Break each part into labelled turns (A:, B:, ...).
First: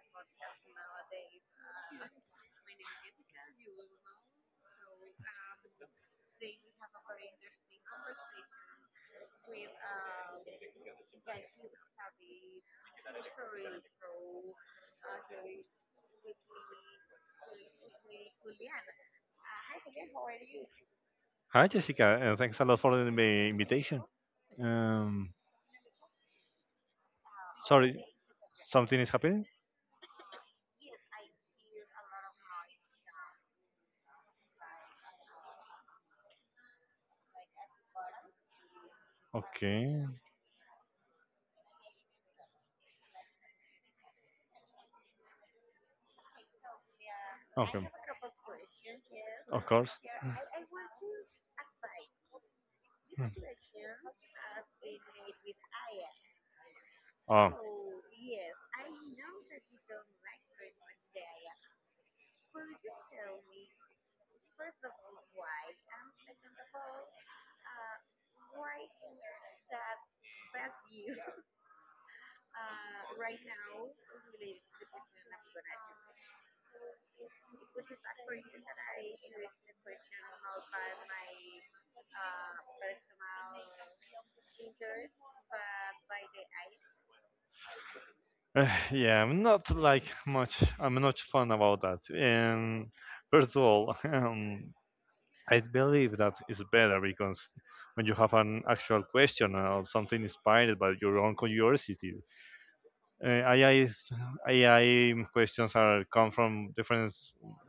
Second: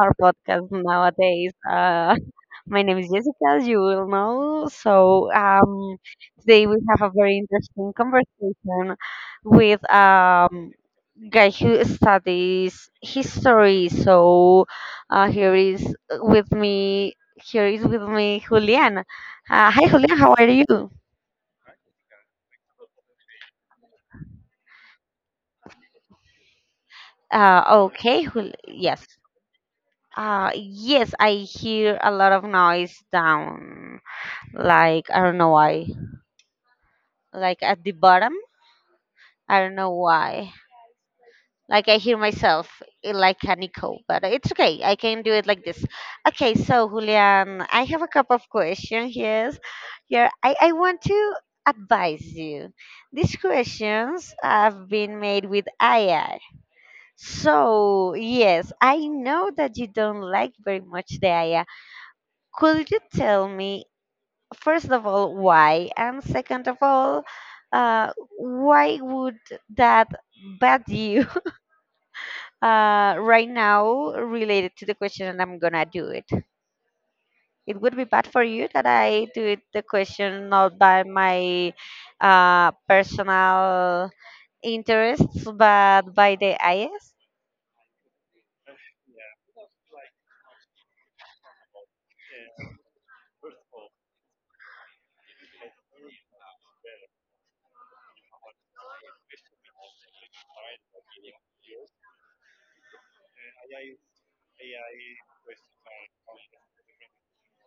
A: our podcast nowadays. My name is Jessica, as you will know. So today we have a very interesting conversation with guy who studies history. So here is with me. Here is with me Julian. Hi Julian, how are you?
B: Hi, Jessica, and thanks a lot for the invitation. Um,
A: Uh,
B: Sorry,
A: okay,
B: something is
A: yes.
B: happening?
A: Yes, I hear a lot of noise down. Like, I don't know why. Like at the bottom, I don't know
B: Okay.
A: why. Like I hear myself like an echo, but it's okay. I can do it like this. Okay, so Julian,
B: Okay.
A: I have a couple of questions here.
B: Of course.
A: Here, I want to advise you. These questions have been made with AI. So, yes, I know that you don't like very much the AI.
B: Oh.
A: Could you tell me, first of all, why? And second of all, uh, why would that bad you right now related to the question and I'm gonna do it? It would be bad for you that I do it, the question not by my personal interests, but by the IS.
B: Yeah, I'm not like much. I'm not fun about that. And first of all, I believe that is better because when you have an actual question or something inspired by your own curiosity, uh, AI is- AI questions are come from different.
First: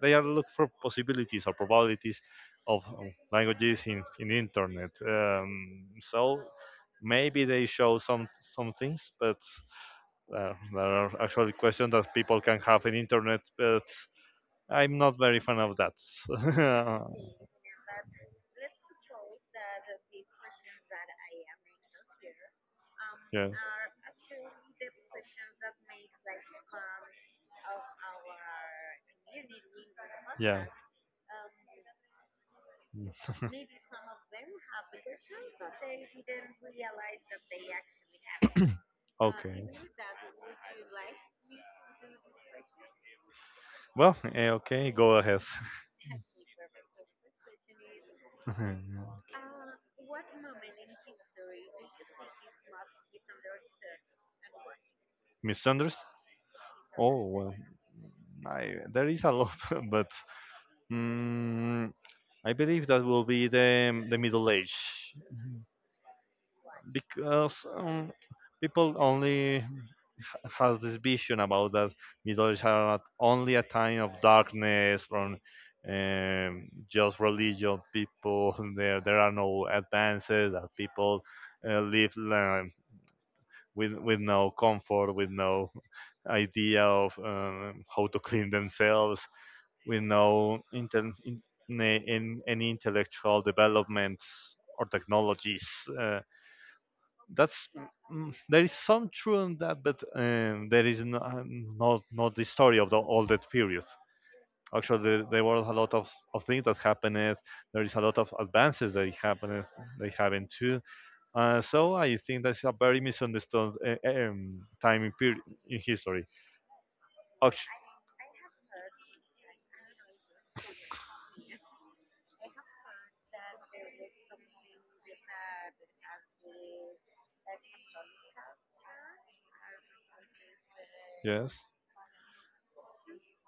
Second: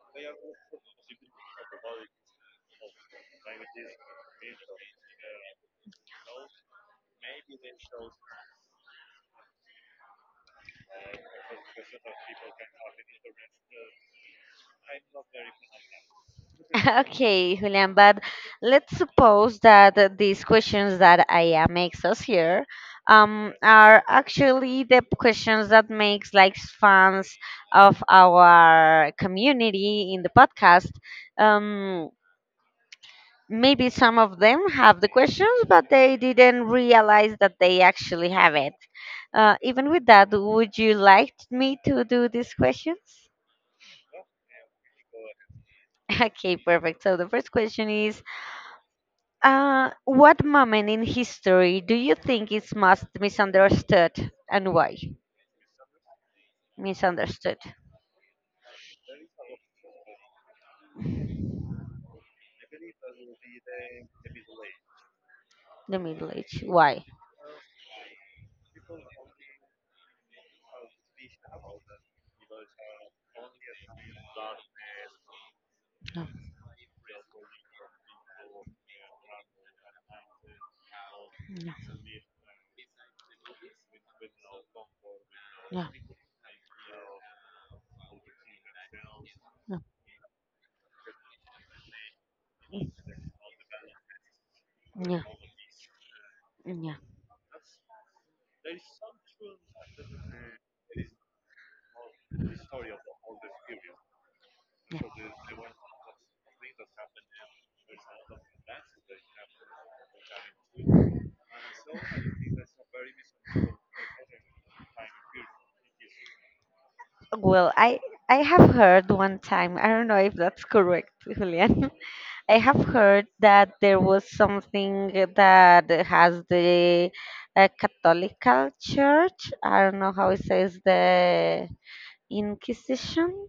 B: They are look for possibilities or probabilities of languages in internet. So maybe they show some things, but. There are actually questions that people can have in internet, but I'm not very fan of that.
A: Okay, Julian, but let's suppose that these questions that Aya makes us here
B: yeah.
A: are actually the questions that makes like fans of our community in the
B: Yeah.
A: podcast. Um, maybe some of them have the questions, but they didn't realize that they actually have it. Even with that, would you like me to do these questions?
B: okay. Well, okay, go ahead.
A: Okay, perfect. So the first question is: What moment in history do you think is most misunderstood and why?
B: Misunderstood? Oh, well,
A: Misunderstood.
B: there is a lot, but mm, I believe that will be the middle age
A: The Middle Age. Why?
B: because people only has this vision about that middle age are not only a time of darkness from
A: No,
B: just religious people. There are no advances that people
A: no,
B: live with no comfort, with no
A: no, no,
B: idea of how to clean themselves, with no in any intellectual developments or
A: no,
B: technologies. Uh,
A: no, no.
B: that's there is some truth in that, but there is no, not the story of the, all that period. Actually, there were a lot of things that happened. There is a lot of advances that happened. They happened too, so I think that's a very misunderstood time in, period, in history. Oct-
A: Well, I have heard one time. I don't know if that's correct, Julian. I have heard that there was something that has the Catholical Church. I don't know how it says
B: yes,
A: the Inquisition,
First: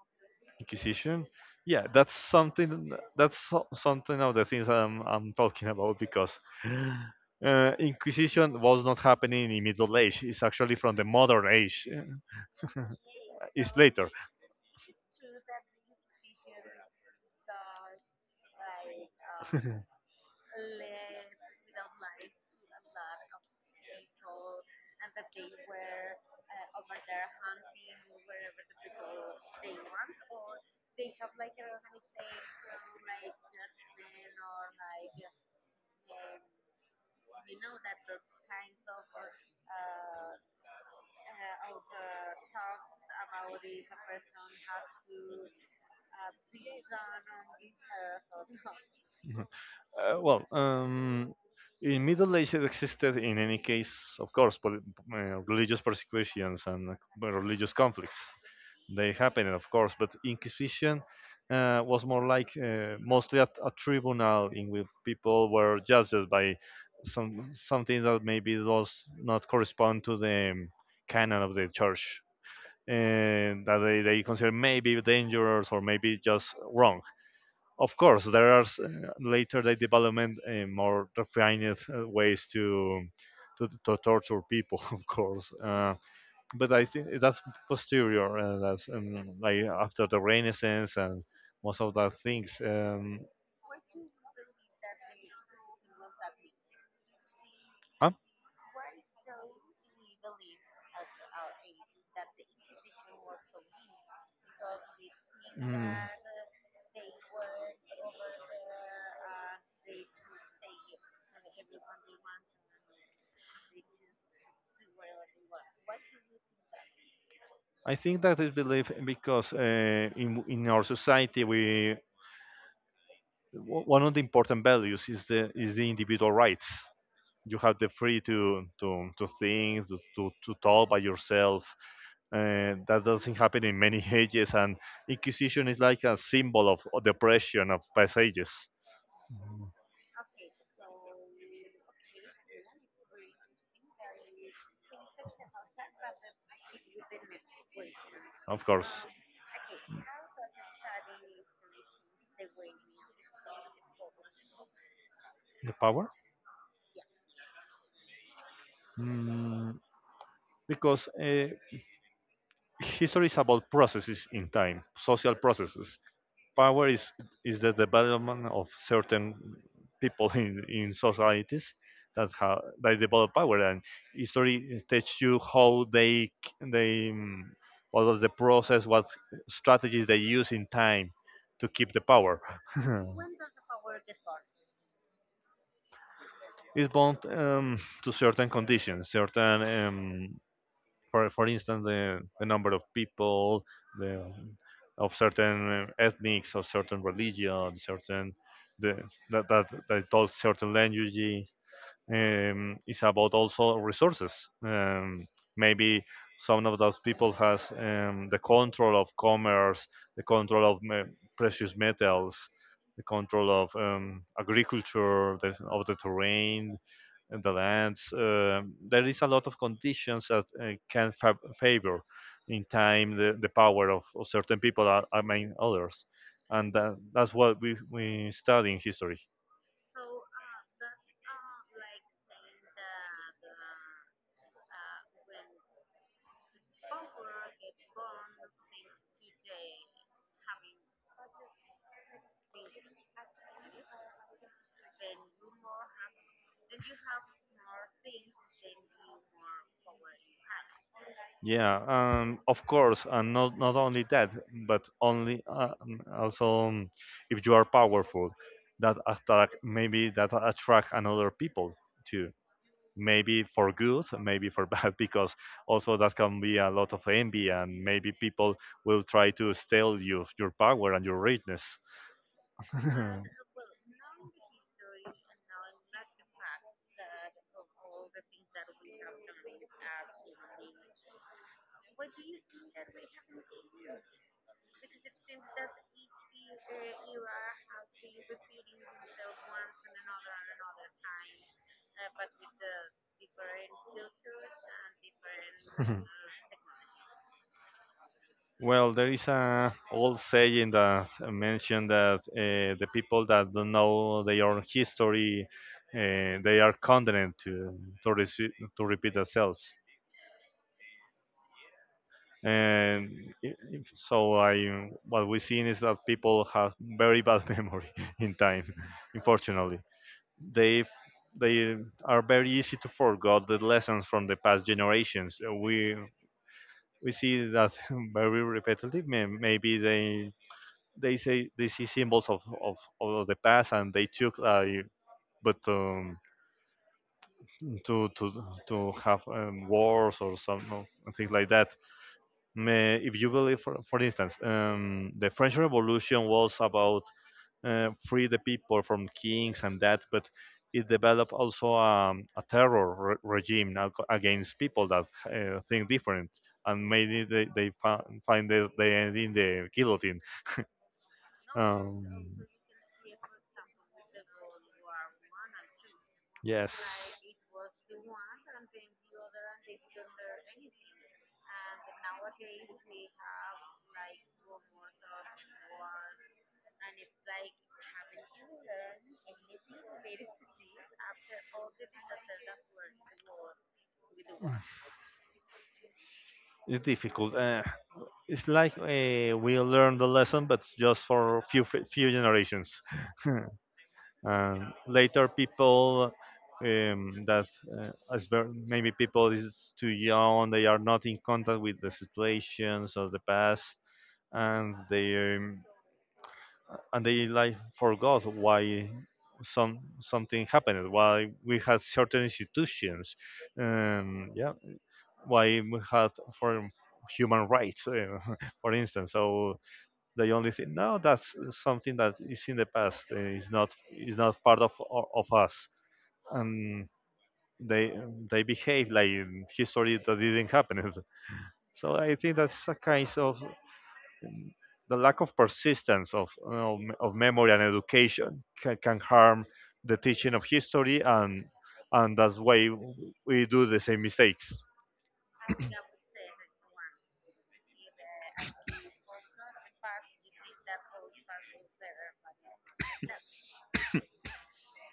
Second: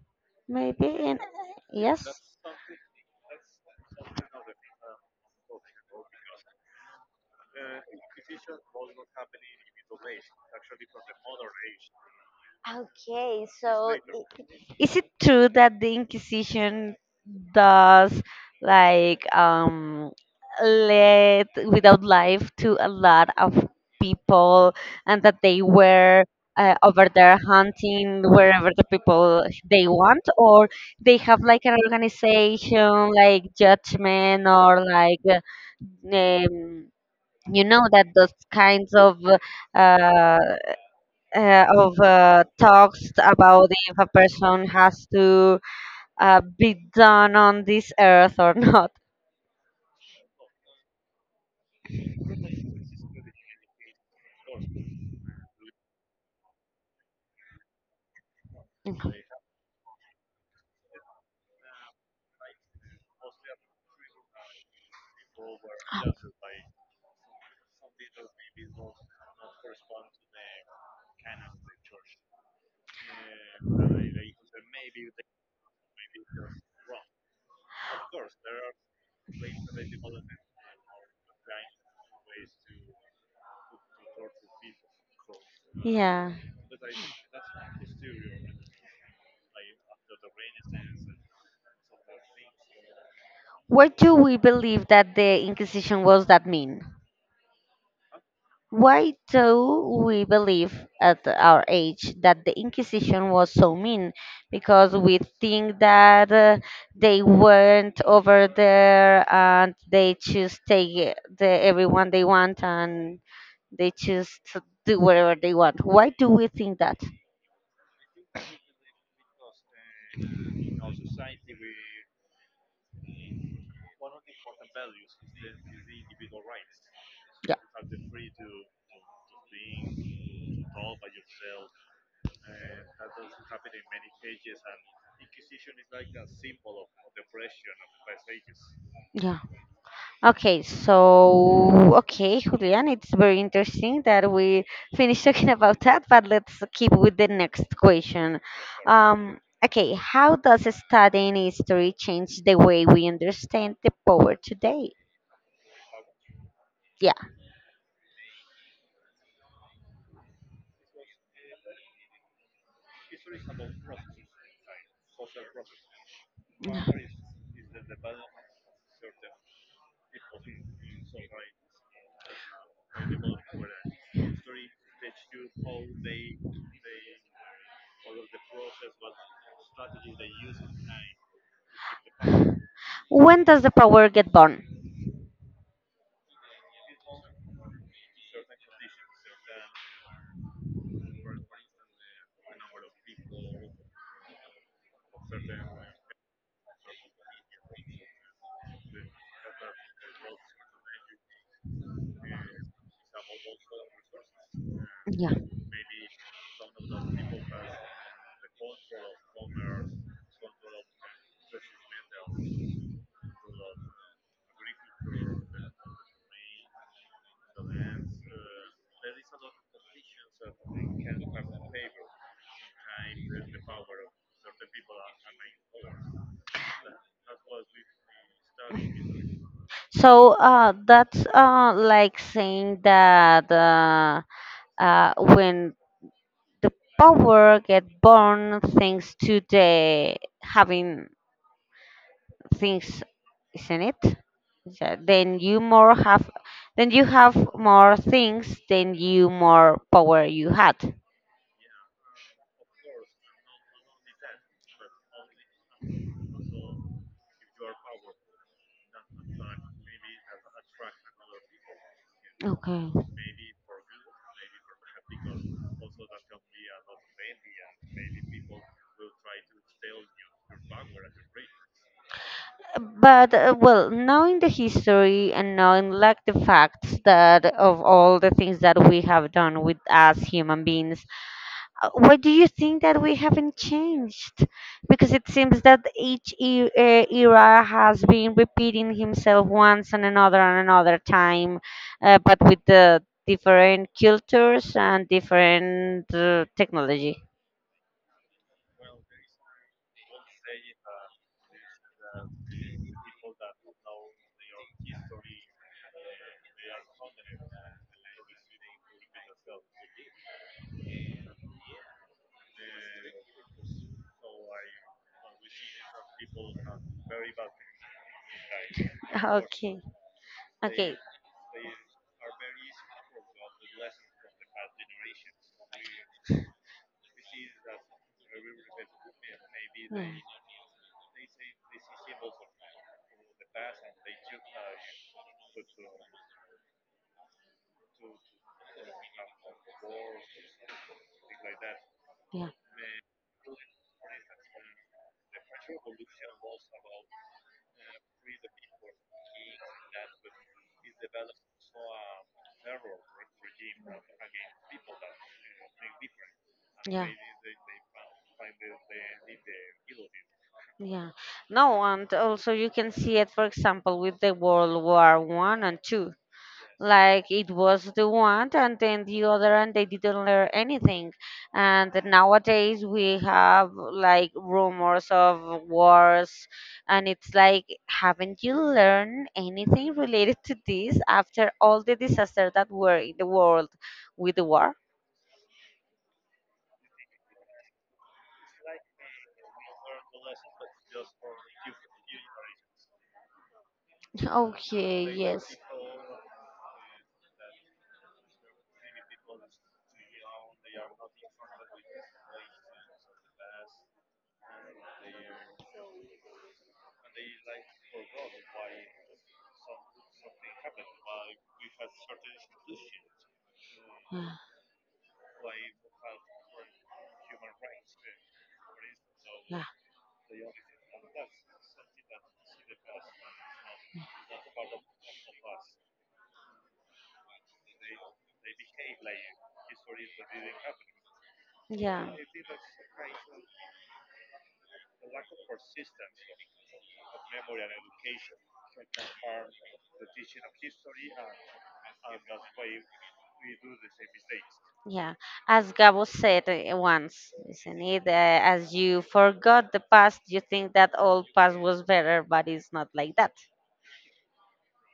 A: maybe. In,
B: Inquisition. Yeah,
A: yes.
B: that's something. That's something of the things I'm talking about because Inquisition was not happening in Middle Age. It's actually from the Modern Age.
A: Okay,
B: It's
A: so
B: later.
A: is it true that the Inquisition does, like, let without life to a lot of people, and that they were over there hunting wherever the people they want, or they have like an organization like judgment, or like um, you know that those kinds of uh, talks about if a person has to be done on this earth or not.
B: Uh, well, um, in Middle Ages existed, in any case, of course, religious persecutions and religious conflicts.
A: Mhm.
B: They happened, of course, but Inquisition was more like mostly at a tribunal in which people were judged by something that maybe does not correspond to the canon of the church, and that they consider maybe dangerous or maybe just wrong. Of course, there are later they development more refined ways to torture people, of course. Uh,
A: Yeah.
B: but I think that's posterior, that's like after the Renaissance and most of the things.
A: What do we believe that the Inquisition was that mean?
B: Huh?
A: Why do we believe at our age that the Inquisition was so mean? Because we think
B: Mm.
A: that they went over there and they just take the everyone they want and they just do whatever they want. Why do we think that?
B: I think that is belief because in our society we one of the important values is the individual rights. You have the free to think talk by yourself, and that doesn't happen in many ages, and inquisition is like a symbol of depression of past ages,
A: Yeah. Okay, so okay, Julian, it's very interesting that we finished talking about that, but let's keep with the next question.
B: of course.
A: Um, okay, how does studying history change the way we understand the power today?
B: The power,
A: Yeah,
B: mm, because history is about processes in time, social processes. Power is the development of certain people in societies that have they develop power, and history teaches you how they mm, what was the process, what strategies they use in time to keep the power.
A: when does the power get born?
B: it's bound, to certain conditions, certain, for instance, the number of people, the of certain ethnics, of certain religion, certain the that talk certain language. It's about also resources. Um,
A: Yeah.
B: maybe some of those people has the control of commerce, the control of precious metals, the control of agriculture, the, of the terrain, and the lands. There is a lot of conditions that can favor in time the power of certain people are, among others. And that's what we study in history.
A: So that's like saying that when the power get born thanks to the having things, isn't it? So then you more have, then you have more things, then you more power you had.
B: Yeah, of course, and not only that, but only, also, if you are powerful, that attract maybe that attract another people too.
A: Okay.
B: Maybe for good, maybe for bad, because also that can be a lot of envy, and maybe people will try to steal you your power and your richness.
A: But well, knowing the history and knowing like the facts that of all the things that we have done with as human beings, what do you think that we haven't changed? Because it seems that each era has been repeating himself once and another time, but with the different cultures and different technology.
B: Well, there is a old saying that mentioned that the people that don't know their own history, they are condemned to, rece- to repeat themselves. And so, I what we've seen is that people have very bad memory in time.
A: Okay.
B: Unfortunately, they
A: Okay.
B: they are very easy to forget the lessons from the past generations. We we see that very repetitively. May- Maybe
A: Mm.
B: they say they see symbols of the past and they took, but to to to have wars or some no, things like that.
A: Yeah.
B: May, if you believe, for instance, the French Revolution was about free the people from kings and that, but it developed also a terror regime against people that think different, and
A: Yeah.
B: maybe they end in the guillotine.
A: Yeah. No, and
B: Um,
A: also you can see it, for example, with the World War One and Two.
B: yes.
A: Like it was the one and then the other and they didn't learn anything, and nowadays we have like rumors of wars, and it's like, haven't you learned anything related to this after all the disaster that were in the world with the war?
B: It's difficult. It's like, we learned the lesson, but just for few generations.
A: Okay,
B: Later,
A: yes.
B: people, um, that maybe people is too young, they are not in contact with the situations of the past, and they like forgot why something happened, why we had certain institutions, yeah,
A: Ah,
B: why we had, for human rights, for instance. So they only think no, that's something that is in the past, is not, is not part of us, and they they behave like in history that didn't happen. So
A: yeah. Yeah.
B: I think that's a kind of the lack of persistence of, of memory and education can harm the teaching of history, and that's why we do the same mistakes.
A: Yeah, as Gabo said once, isn't it? As you forgot the past, you think that all past was better, but it's not like that.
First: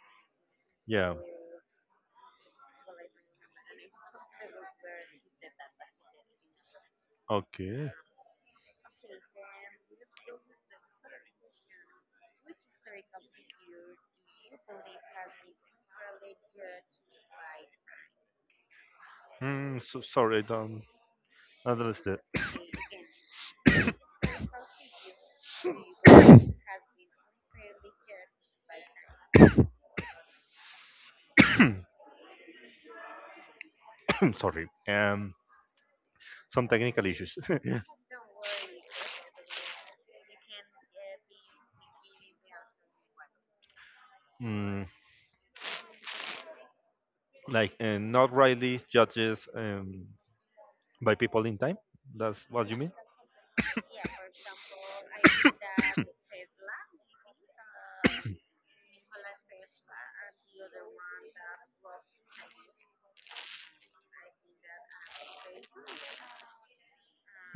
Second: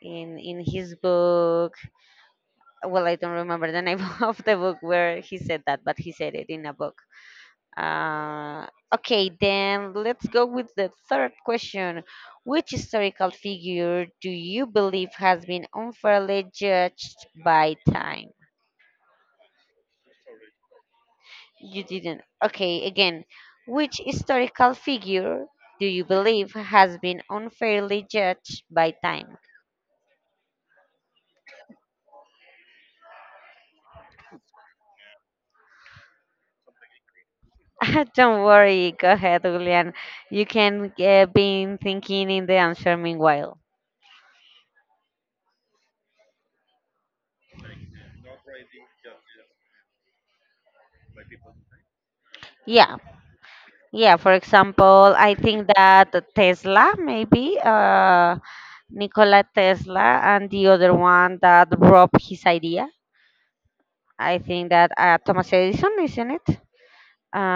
A: In his
B: Yeah.
A: book, well, I don't remember the name of the book where he said that, but he said it in a book.
B: Okay.
A: Uh, okay, then let's go with the third question. Which historical figure do you believe has been unfairly judged by time?
B: So sorry, I don't
A: You
B: understand.
A: didn't. Okay, again. Which historical figure do you believe has been unfairly judged by time?
B: sorry. Some technical issues.
A: Don't worry, go ahead, Julian. You can be thinking in the answer meanwhile.
B: mm, like not rightly judges. By people in time. That's what you mean.
A: Yeah, yeah, for example, I think that the Tesla, maybe Nikola Tesla, and the other one that robbed his idea. I think that Thomas Edison, isn't it?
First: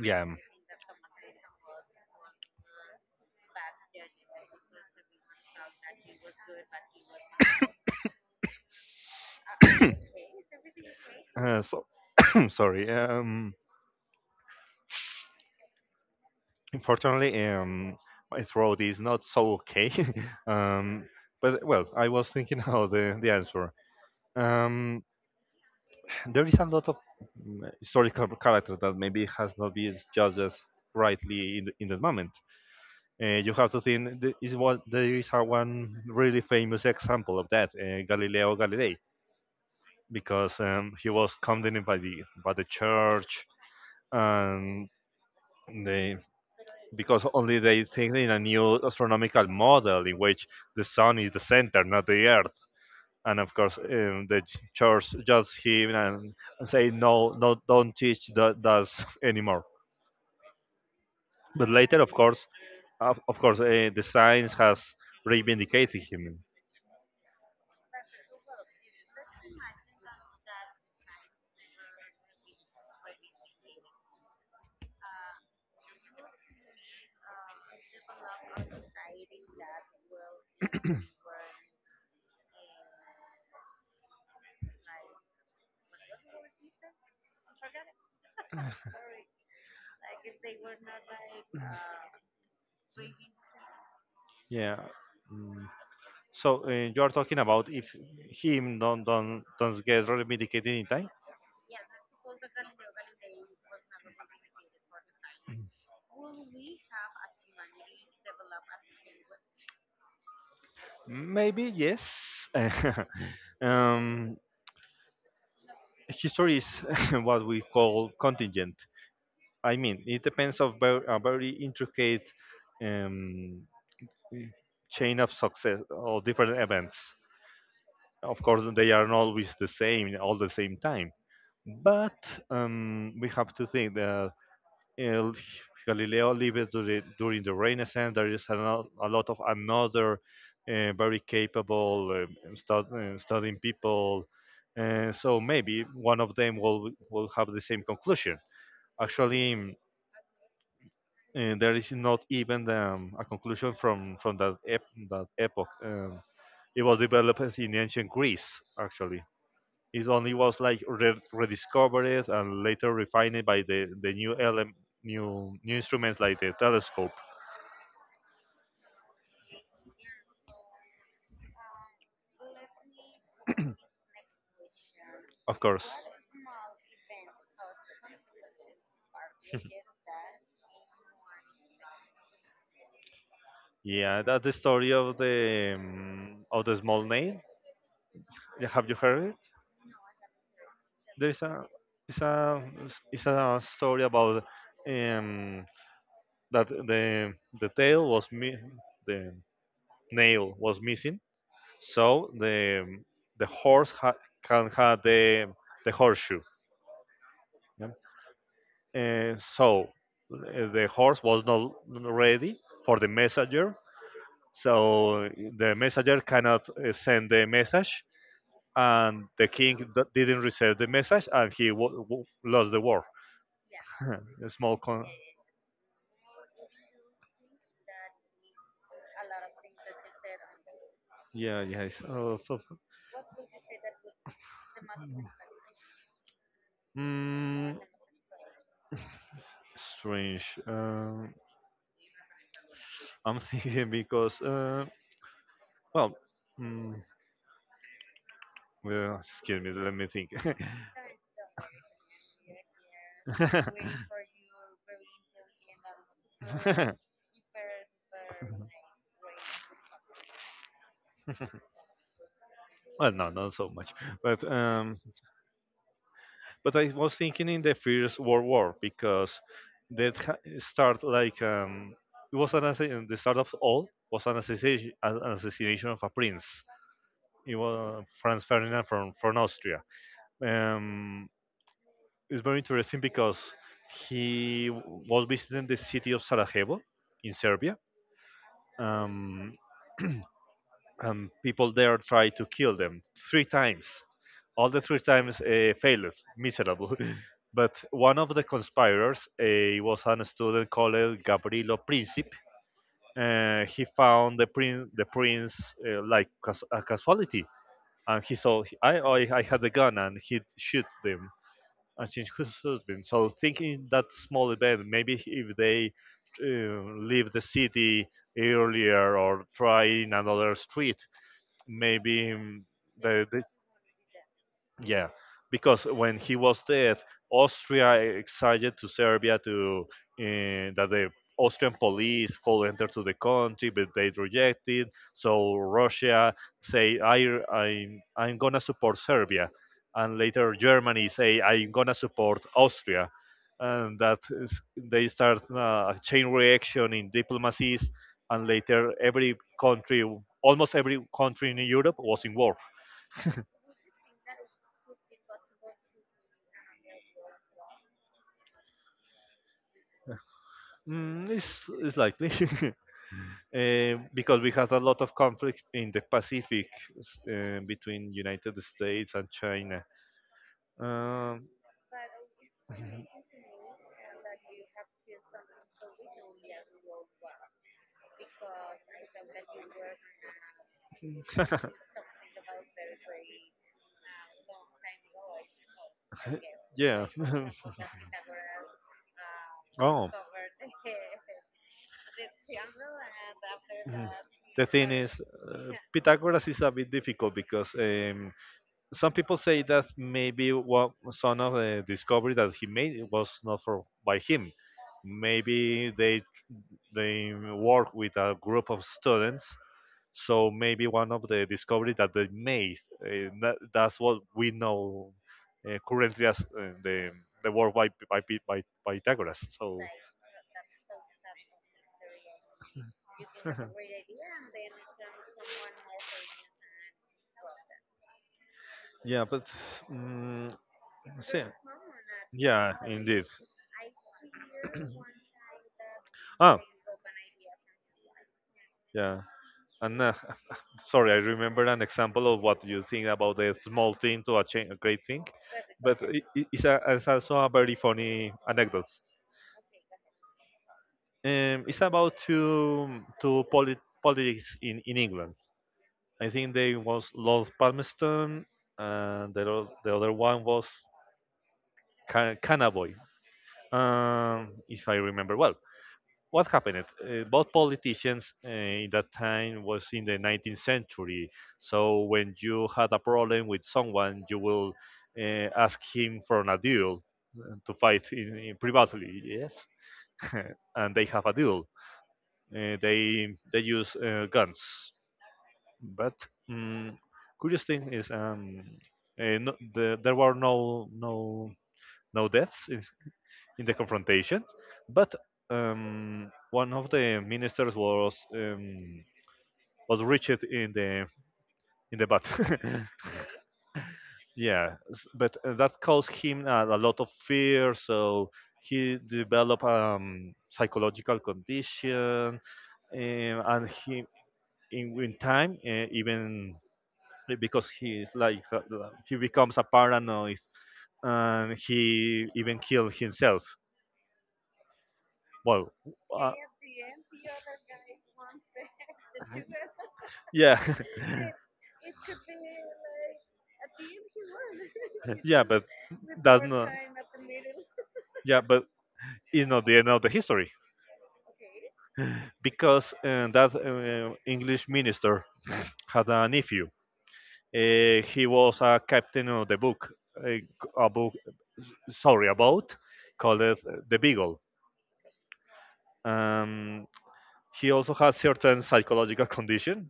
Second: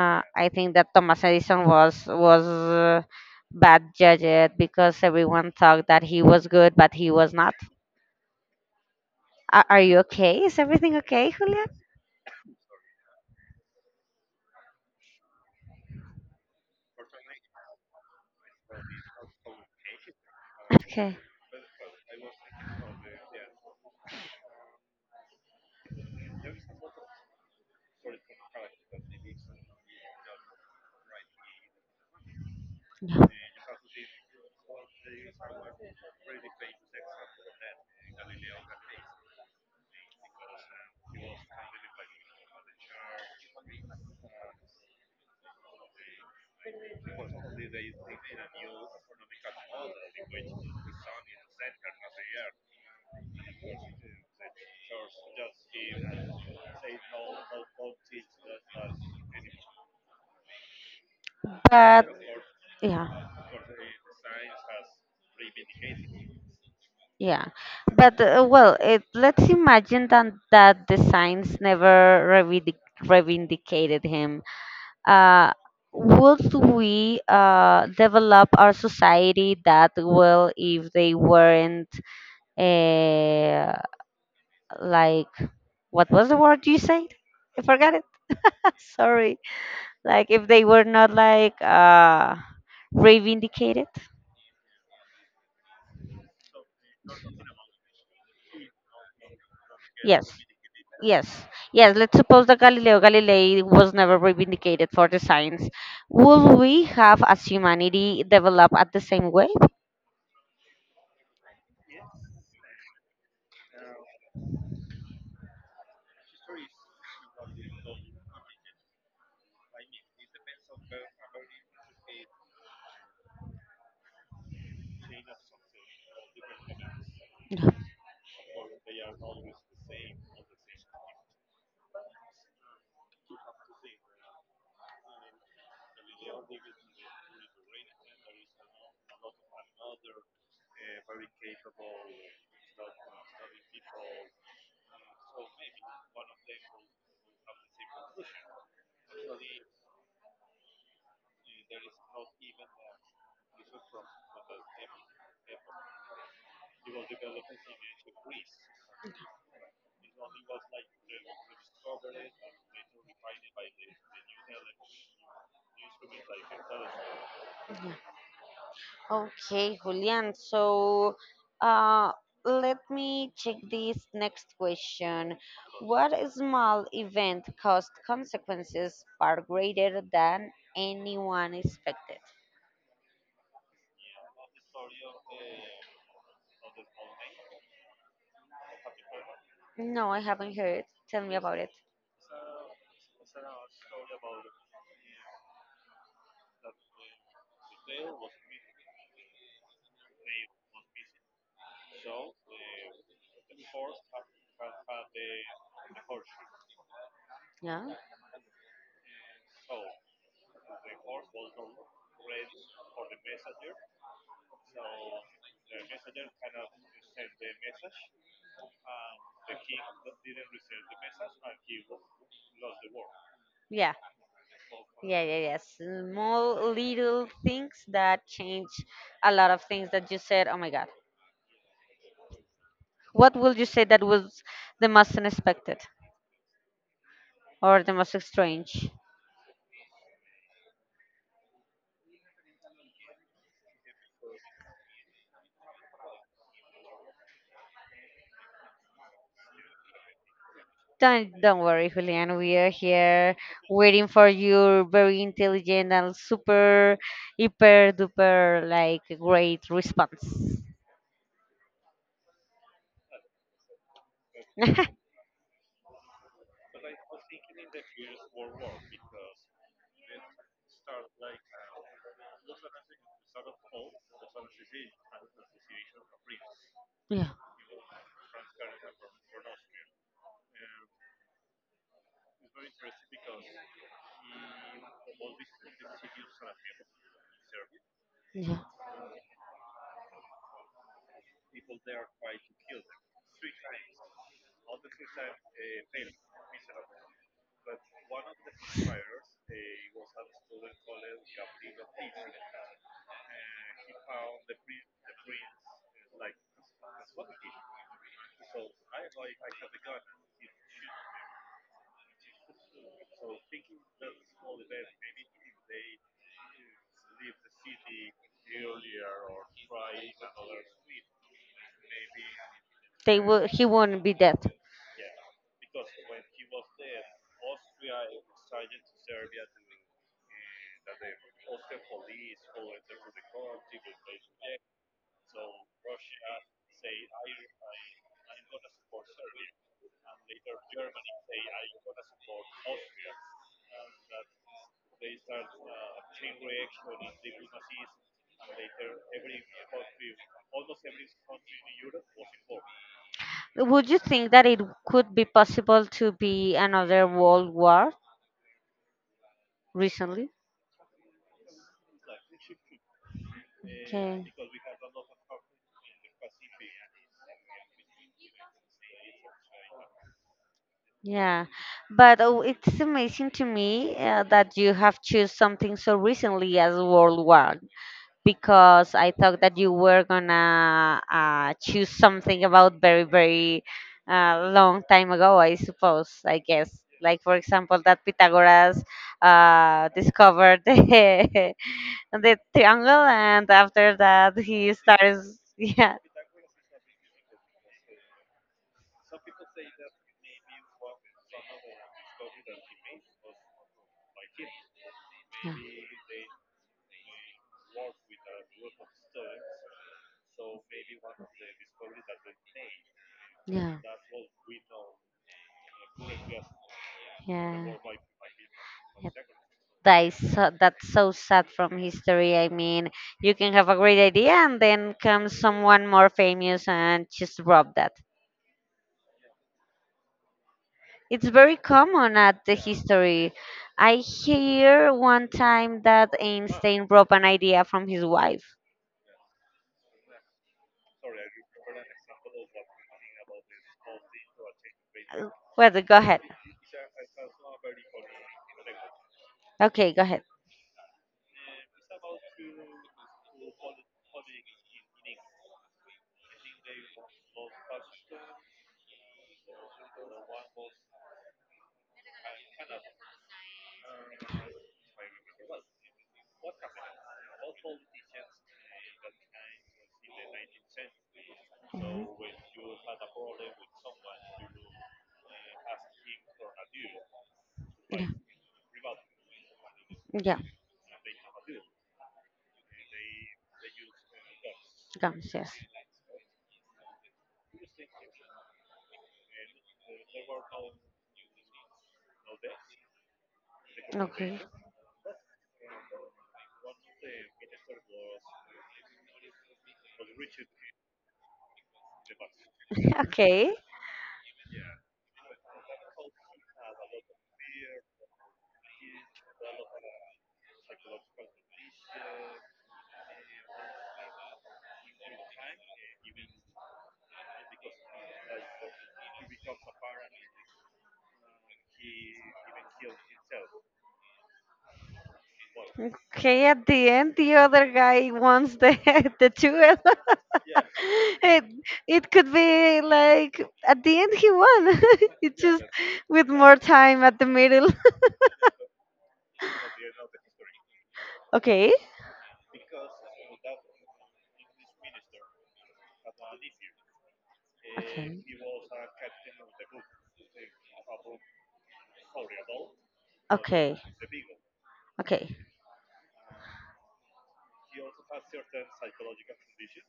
B: Yeah.
A: I think that Thomas Edison was bad judged because everyone thought that he was good, but he was not. Are you okay? Is everything okay, Julia?
B: So sorry. Unfortunately, my throat is not so okay. um,
A: Okay.
B: but well, I was thinking how the answer. Um, there is a lot of historical characters that maybe has not been judged rightly in the moment. You have to think is what there is a one really famous example of that, Galileo Galilei, because he was condemned by the church, and they because only they think in a new astronomical model in which the sun is the center, not the earth. And of course, the church judged him and say no, no, don't teach that does anymore. But later,
A: But
B: of course,
A: yeah.
B: of course, the science has reivindicated him.
A: Yeah, but well, let's imagine that the science never revindicated him. Uh, would we develop our society that well if they weren't uh, like, what was the word you said? I forgot it. Sorry. Like if they were not like, revindicated.
B: Yeah. Mm. So you are talking about if him don't get
A: Yes.
B: reivindicated in time?
A: Yes, yes. Let's suppose that Galileo Galilei was never vindicated for the science. Would we have, as humanity, developed at the same way?
B: Maybe yes. um, history is what we call contingent. I mean, it depends of a very intricate um, chain of success or different events.
A: They
B: Of course, they are not
A: are
B: always
A: always
B: the
A: the
B: same
A: same
B: all the same time,
A: conversation.
B: but we
A: You
B: have to think that uh, Galileo
A: have to
B: lived
A: see. There
B: during the
A: is
B: Renaissance. There is
A: a
B: a
A: lot
B: lot of
A: of
B: another
A: other
B: very
A: very capable,
B: capable
A: very
B: studying
A: smart people.
B: people, so
A: So
B: maybe
A: maybe
B: one
A: one
B: of
A: of
B: them
A: them
B: will
A: will
B: have
A: come
B: the
A: to the
B: same
A: same
B: conclusion.
A: conclusion.
B: Actually,
A: Actually,
B: there
A: there
B: is
A: is
B: not
A: not
B: even a
A: even
B: conclusion
A: different from
B: from that
A: about him.
B: that epoch. It was developed in ancient Greece, actually. It only was like rediscovered and later refined by the, new instruments like the telescope,
A: Okay, Julian. So, uh, let me check this next question.
B: of course.
A: What small event caused consequences far greater than anyone expected?
B: Yeah, that's the story of the, of the small name. Yeah, have you heard it?
A: No, I haven't heard. Tell me
B: There's
A: about
B: a
A: it.
B: it's a it's a story about um, that the the tail was mi- the nail was missing, so the horse can have the horseshoe.
A: Yeah.
B: Yeah. Uh, so the horse was not ready for the messenger, so the messenger cannot send the message, and the king didn't receive the message, and he lost the war.
A: Yeah,
B: A small con.
A: yeah, yeah, yeah. Small little things that change a lot of things that you said. Oh my God.
B: Yeah, yes. So,
A: What will you say that was the most unexpected?
B: mm,
A: Or the most strange.
B: strange. I'm thinking because, well, mm, well, excuse me, let me think.
A: Don't worry, Julian. We are here waiting for your very intelligent and super, hyper duper, like great response.
B: Well, no, not so much. But I was thinking in the First World War because that start like, it was an the start of all was an assassination of a prince.
A: Yeah,
B: It was Franz Ferdinand from Austria. Um, it's very interesting because he was visiting the city of Sarajevo in Serbia.
A: yeah.
B: Um, and people there tried to kill them three times. All the three times failed, miserable. but one of the conspirators was a student called Gabrielo Princip. He found the prince, like a casualty, and he saw I had a gun and he shoot them, and change his husband. So thinking that small event, maybe if they leave the city earlier or try in another street, maybe the
A: He won't be dead.
B: yeah, because when he was dead, Austria excited to Serbia to that the Austrian police could enter to the country, but they rejected. So Russia say, I, I'm gonna support Serbia, and later Germany say, I'm gonna support Austria, and that is, they start a chain reaction in diplomacies, and later every country, almost every country in Europe was in war.
A: Would you think that it could be possible to be another world war recently?
B: It's likely.
A: Okay.
B: Because we had a lot of conflict in the Pacific between United States and China.
A: Yeah,
B: Um,
A: but oh, it's amazing to me that you have choose something so recently as World War, because I thought that you were gonna choose something about very very long time ago. I suppose, I guess,
B: yeah.
A: like for example, that Pythagoras
B: Oh.
A: discovered the triangle, and after
B: Mhm.
A: that
B: The
A: he
B: thing is,
A: starts, yeah,
B: Pythagoras is a bit difficult because some people say that maybe what some of the discovery that he made it was not for by him. Maybe they work with a group of students, so maybe one of the discoveries that they made
A: yeah,
B: that's what we know currently as the
A: yeah.
B: work by by
A: Yeah.
B: Pythagoras. So.
A: That's so sad from history. I mean, you can have a great idea and then comes someone more famous and just rob that.
B: Yeah, but mm,
A: It's
B: see,
A: very common at the
B: yeah, indeed.
A: history. I hear one time that
B: Ah,
A: Einstein robbed an idea from his wife.
B: yeah. And sorry, I remember an example of what you think about a small thing to a great thing,
A: Uh, Well, go
B: but
A: ahead.
B: it's also a very funny anecdote.
A: Okay, go ahead.
B: It's about two politics in England. I think they was Lord Palmerston, and the other one was Canavoy, if I remember well. What happened? Both politicians in that time was in the 19th century. So when you had a problem with someone, you will ask him for an duel to fight
A: Mhm.
B: in privately. Yes,
A: Yeah, yeah,
B: and they have a duel. They use guns.
A: guns, yes.
B: But um, curious thing is, there were no deaths in the
A: Okay.
B: confrontation. But one of the ministers was reached in the butt.
A: Okay.
B: Yeah, but that caused him a lot of fear. So he developed psychological condition, and he in time even because he is like he becomes a paranoid and he even killed himself. Well, uh,
A: Okay, at the end, the other guy wants the the jewel.
B: yeah,
A: It, it could be like at the end he won. It's
B: yeah,
A: just
B: but
A: with
B: that's
A: more
B: not.
A: time at the middle.
B: Yeah, but it's not the end of the history
A: Okay.
B: because that English minister had a nephew.
A: Okay.
B: He was a captain of the book, a, a book, sorry, a boat called
A: Okay.
B: the Beagle.
A: Okay.
B: Um, he also has certain psychological condition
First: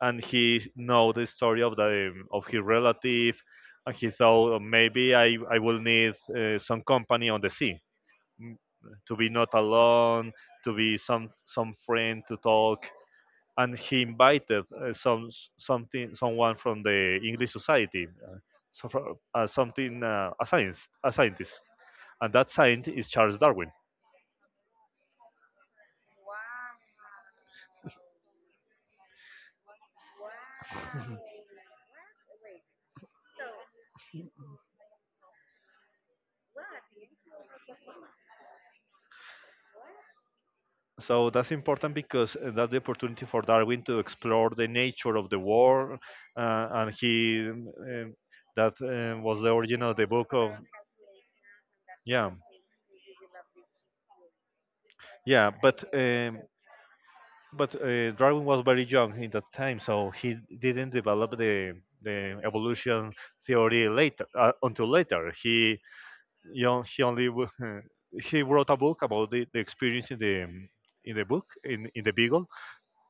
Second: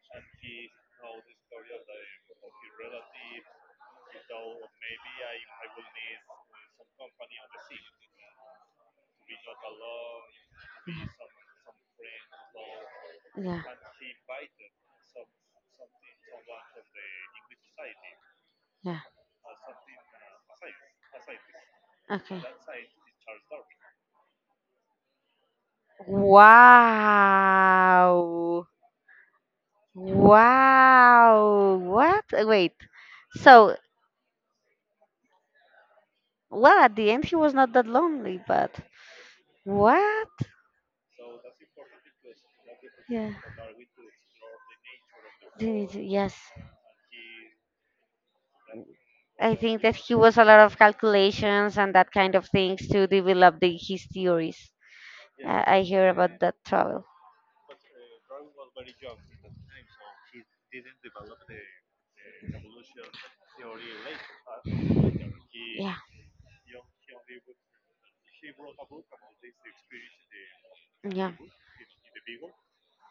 B: and he know the story of the of his relative, and he thought, "Oh, maybe I will need some company on the sea, mm, to be not alone, to be some friend to talk."
A: Yeah.
B: And he invited someone from the English Society, so
A: Yeah.
B: fro- something a science a scientist, and
A: Okay.
B: that scientist is Charles Darwin.
A: Wow. Wow. What? Wait. So, well, at the end, he was not that lonely, but what?
B: So that's important because that's the opportunity
A: Yeah.
B: for Darwin to explore the nature of the
A: Didn't.
B: war,
A: Yes.
B: and he that was the
A: I
B: origin
A: think that
B: of the
A: he
B: book
A: was a
B: of
A: lot of calculations and that
B: yeah
A: kind of things to develop his theories.
B: yeah.
A: I
B: But
A: hear about that trouble.
B: Darwin was very young in that time, so he didn't develop the evolution theory later until later. He,
A: Yeah.
B: you know, he only he wrote a book about the experience in the
A: Yeah.
B: book in the Beagle,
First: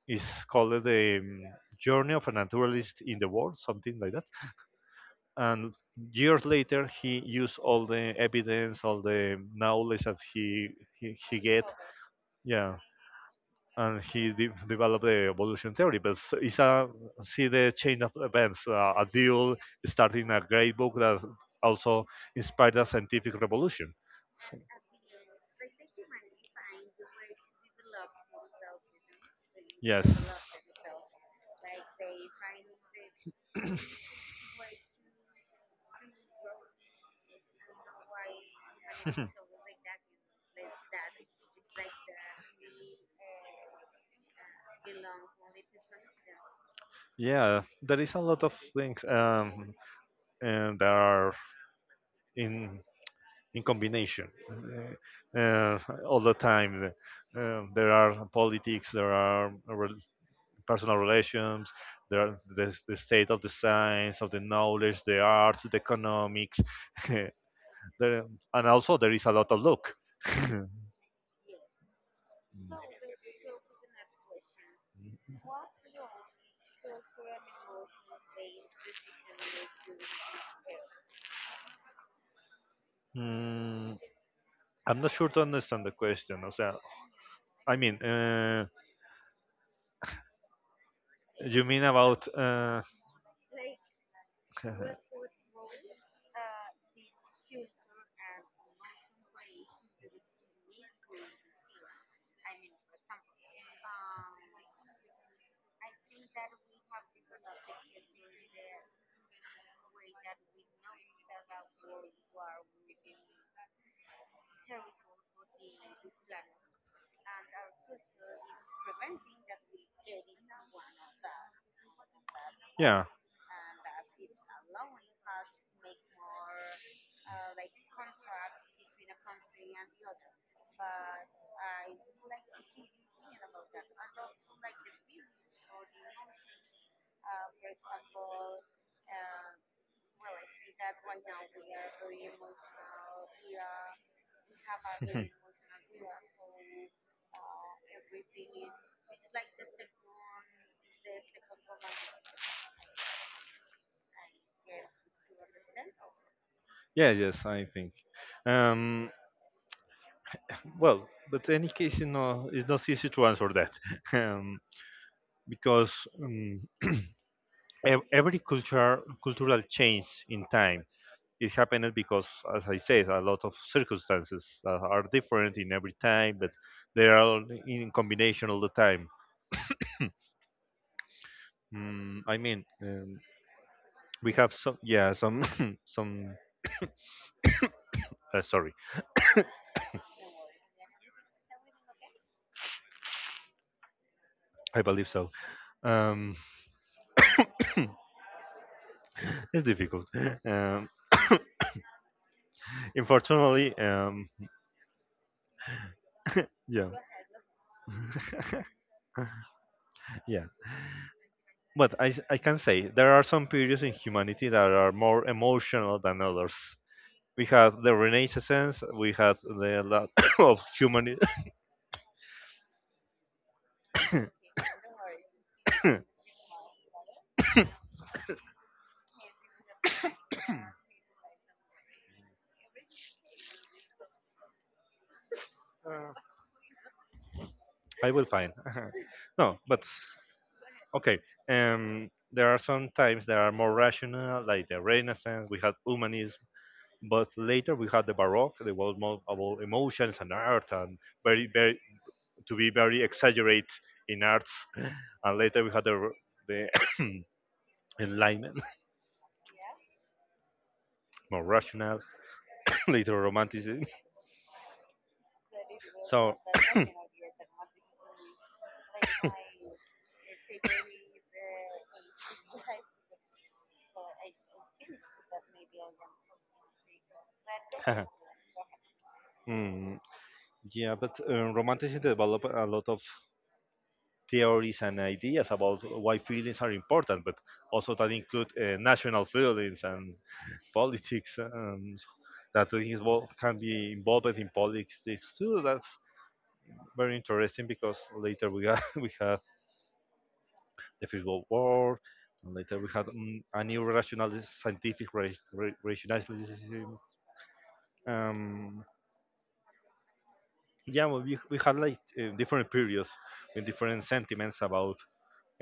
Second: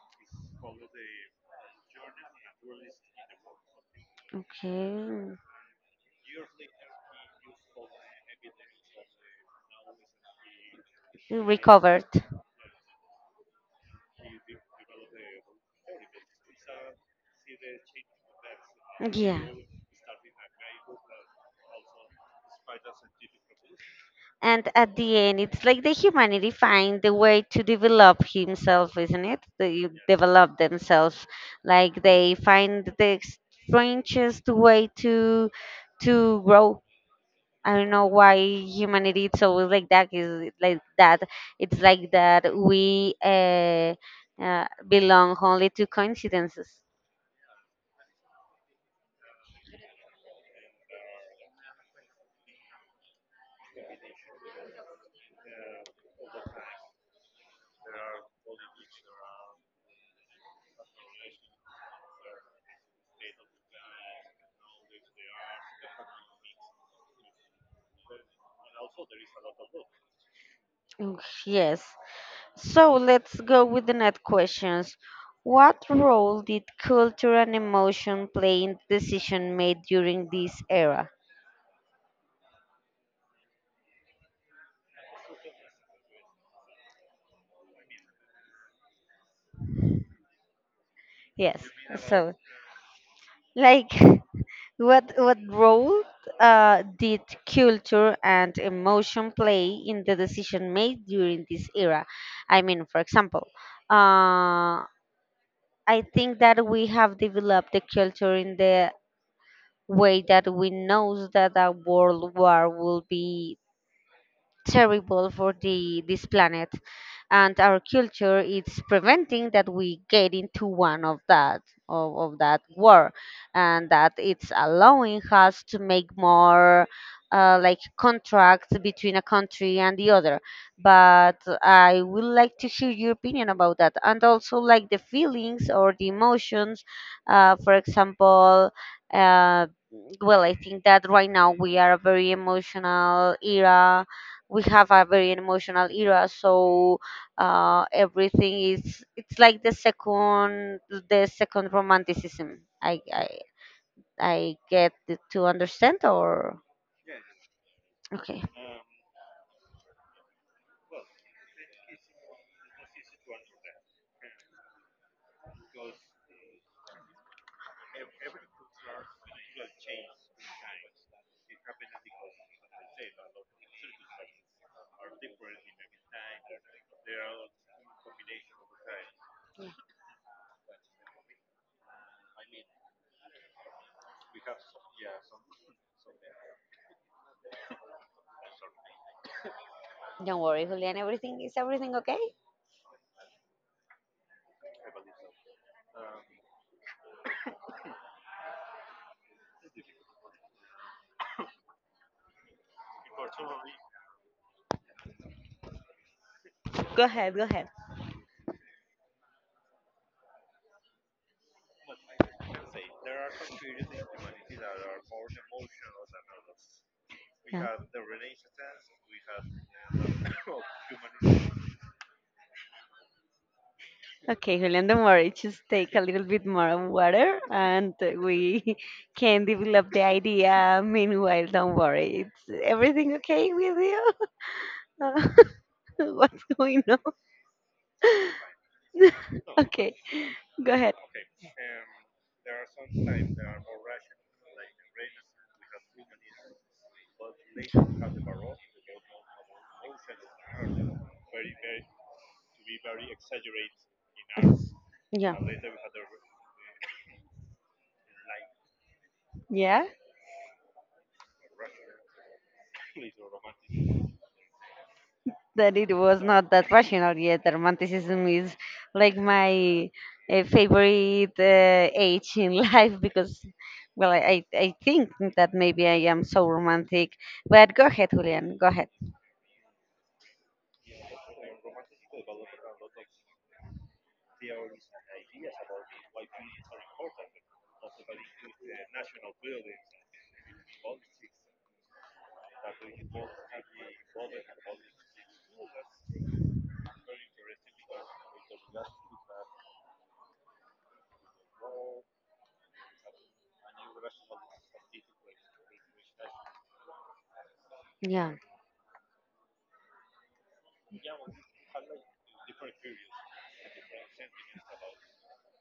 B: is called the Journey of a Naturalist in the World, something like that.
A: Okay.
B: And years later, he used all the evidence, all the knowledge that he he
A: You
B: get,
A: recovered.
B: yeah, and he developed the evolution theory. But it's a, see, the chain of events, a
A: Yeah.
B: deal starting a great book that also inspired a scientific revolution.
A: And at the end, it's like the humanity find the way to develop himself, isn't it? They
B: Yes.
A: develop themselves, like they find the strangest way to grow. I don't know why humanity is always like that. Is like that. It's like that we belong only to coincidences.
B: Yeah, there is a lot of things, and they are in in combination uh, uh, all the time. There are politics, there are personal relations, there are the state of the science, of the knowledge, the arts, the economics, there, and also there is a lot of luck.
A: Mm, yes. So let's go with the next questions. What role did culture and emotion play in decision made during this era?
B: Mm, I'm not sure to understand the question. O sea, I mean, you
A: Yes.
B: mean about
A: So, like, what role did culture and emotion play in the decision made during this era? I mean, for example, uh, I think that we have developed the culture in the way that we know that a world war will be terrible for the this planet, and our culture is preventing that we get into one of that, of that
B: yeah.
A: war, and that it's allowing us to make more, like, contracts between a country and the other. But I would like to hear your opinion about that, and also like the feelings or the emotions. For example, uh, well, I think that right now we are a very emotional era. We have a very emotional era, so everything is it's like the second romanticism. I get to understand, or
B: Yeah, yes, I think.
A: okay.
B: Um, well, but any case, you know, it's not easy to answer that. um, because um, every culture cultural change in time, it happened because, as I said, a lot of circumstances are different in every time, but they are all in combination all the time. I mean, we have some, yeah, some, some. Sorry,
A: Don't worry, Julian, everything is everything okay.
B: I believe so. Um, it's difficult. Um, Unfortunately, yeah,
A: Go ahead, go ahead.
B: yeah. But I can say there are some periods in humanity that are more emotional than others. We
A: Yeah.
B: have the Renaissance, we have the lot of humanity.
A: Okay, Julian, don't worry. Just take a little bit more of water and we can develop the idea. Meanwhile, don't worry. It's everything okay with you? What's going on?
B: I will find. No, but
A: Okay, go ahead.
B: okay. There are some times that are more rational, like the Renaissance. We had humanism, but later we had the Baroque. They was more about emotions and art and very, very to be very exaggerate in arts,
A: Yeah.
B: and later we had the enlightenment,
A: Yeah,
B: more rational, later romanticism.
A: that it was
B: So
A: not that rational yet. Romanticism is like my favorite age in life, because, well, I think that maybe I am so romantic. But go ahead, Julian, go ahead.
B: Mm, yeah, but romanticism developed a lot of theories and ideas about why feelings are important, but also that include national feelings and politics and that he's involved, can be involved in politics too. That's very interesting because later we have we have the First World War, and later we had a new rationalist scientific rationalism.
A: Yeah.
B: Um, yeah, well, we had like different periods with different sentiments about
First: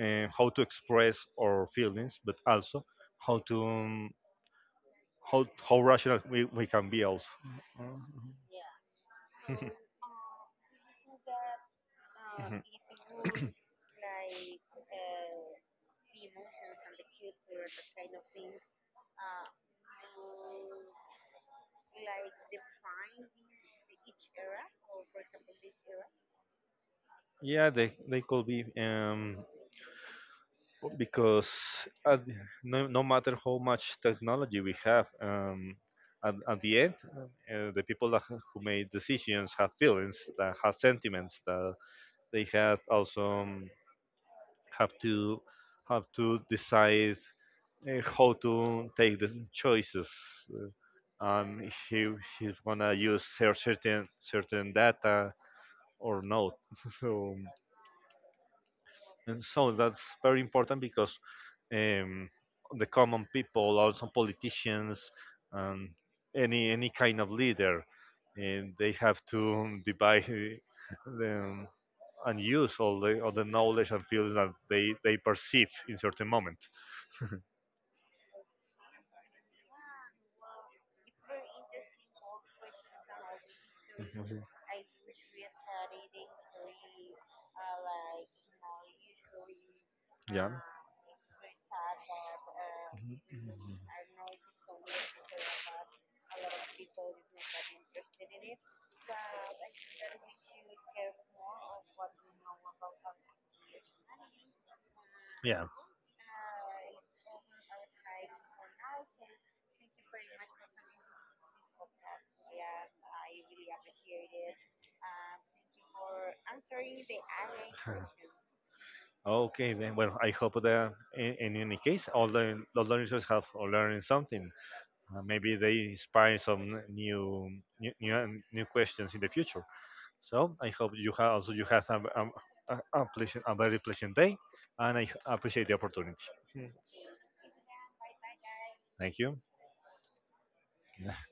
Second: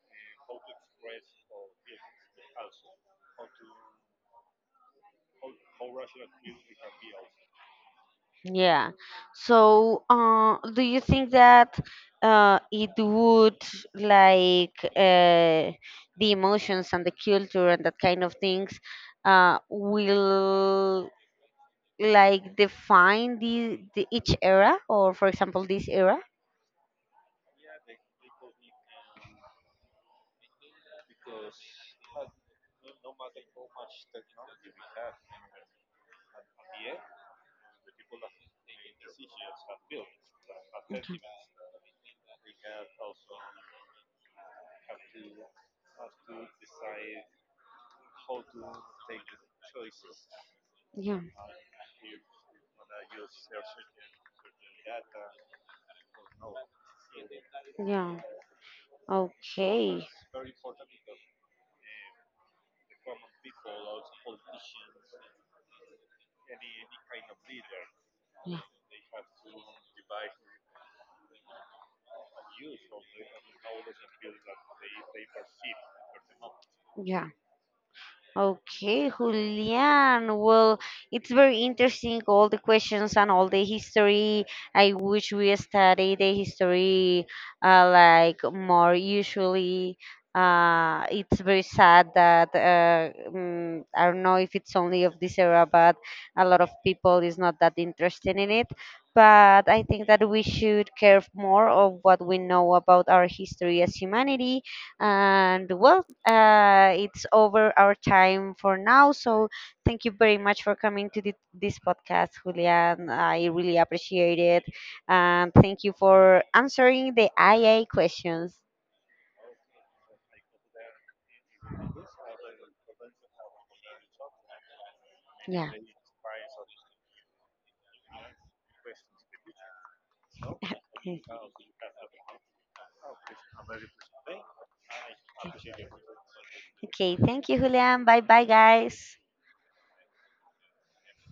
B: how to express our feelings, but also how to how how rational we can be also.
A: Yeah. So, do you think that
B: Mhm.
A: it would, like, the emotions and the culture and that kind of things will like define the each era or, for example, this era?
B: Yeah, they could be because at, the- no no matter how much technology we have, at the end, the people that, who made decisions have feelings, that have sentiments, that they have also have to have to decide how to take the choices. Uh,
A: Yeah.
B: If he he's gonna use certain certain data or not. So
A: Yeah.
B: and so that's
A: Okay.
B: very important because um, the common people, also politicians, and any kind of leader. And they have to divide them and use all the knowledge and fields that they perceive in certain moment.
A: Yeah. Okay, Julian. Well, it's very interesting, all the questions and all the
B: Mhm.
A: history. I wish we study the history like more usually.
B: Yeah.
A: It's very sad that,
B: Mhm.
A: I don't know if it's only of this era, but a lot of people is not that interested in it. But I think that we should care more of what we know about our history as humanity. And well, it's over our time for now. So thank you very much for coming to this podcast, Julian. I really appreciate it. And thank you for answering the IA
B: Yeah.
A: questions.
B: Okay, then. Well, I hope that in any case, all the learners have learned something. Maybe
A: Yeah.
B: they inspire some new, new questions in the future. So I hope you have also you have a pleasant, a very pleasant day, and I appreciate the opportunity.
A: Okay, thank you, Julian. Bye bye, guys.
B: Thank you.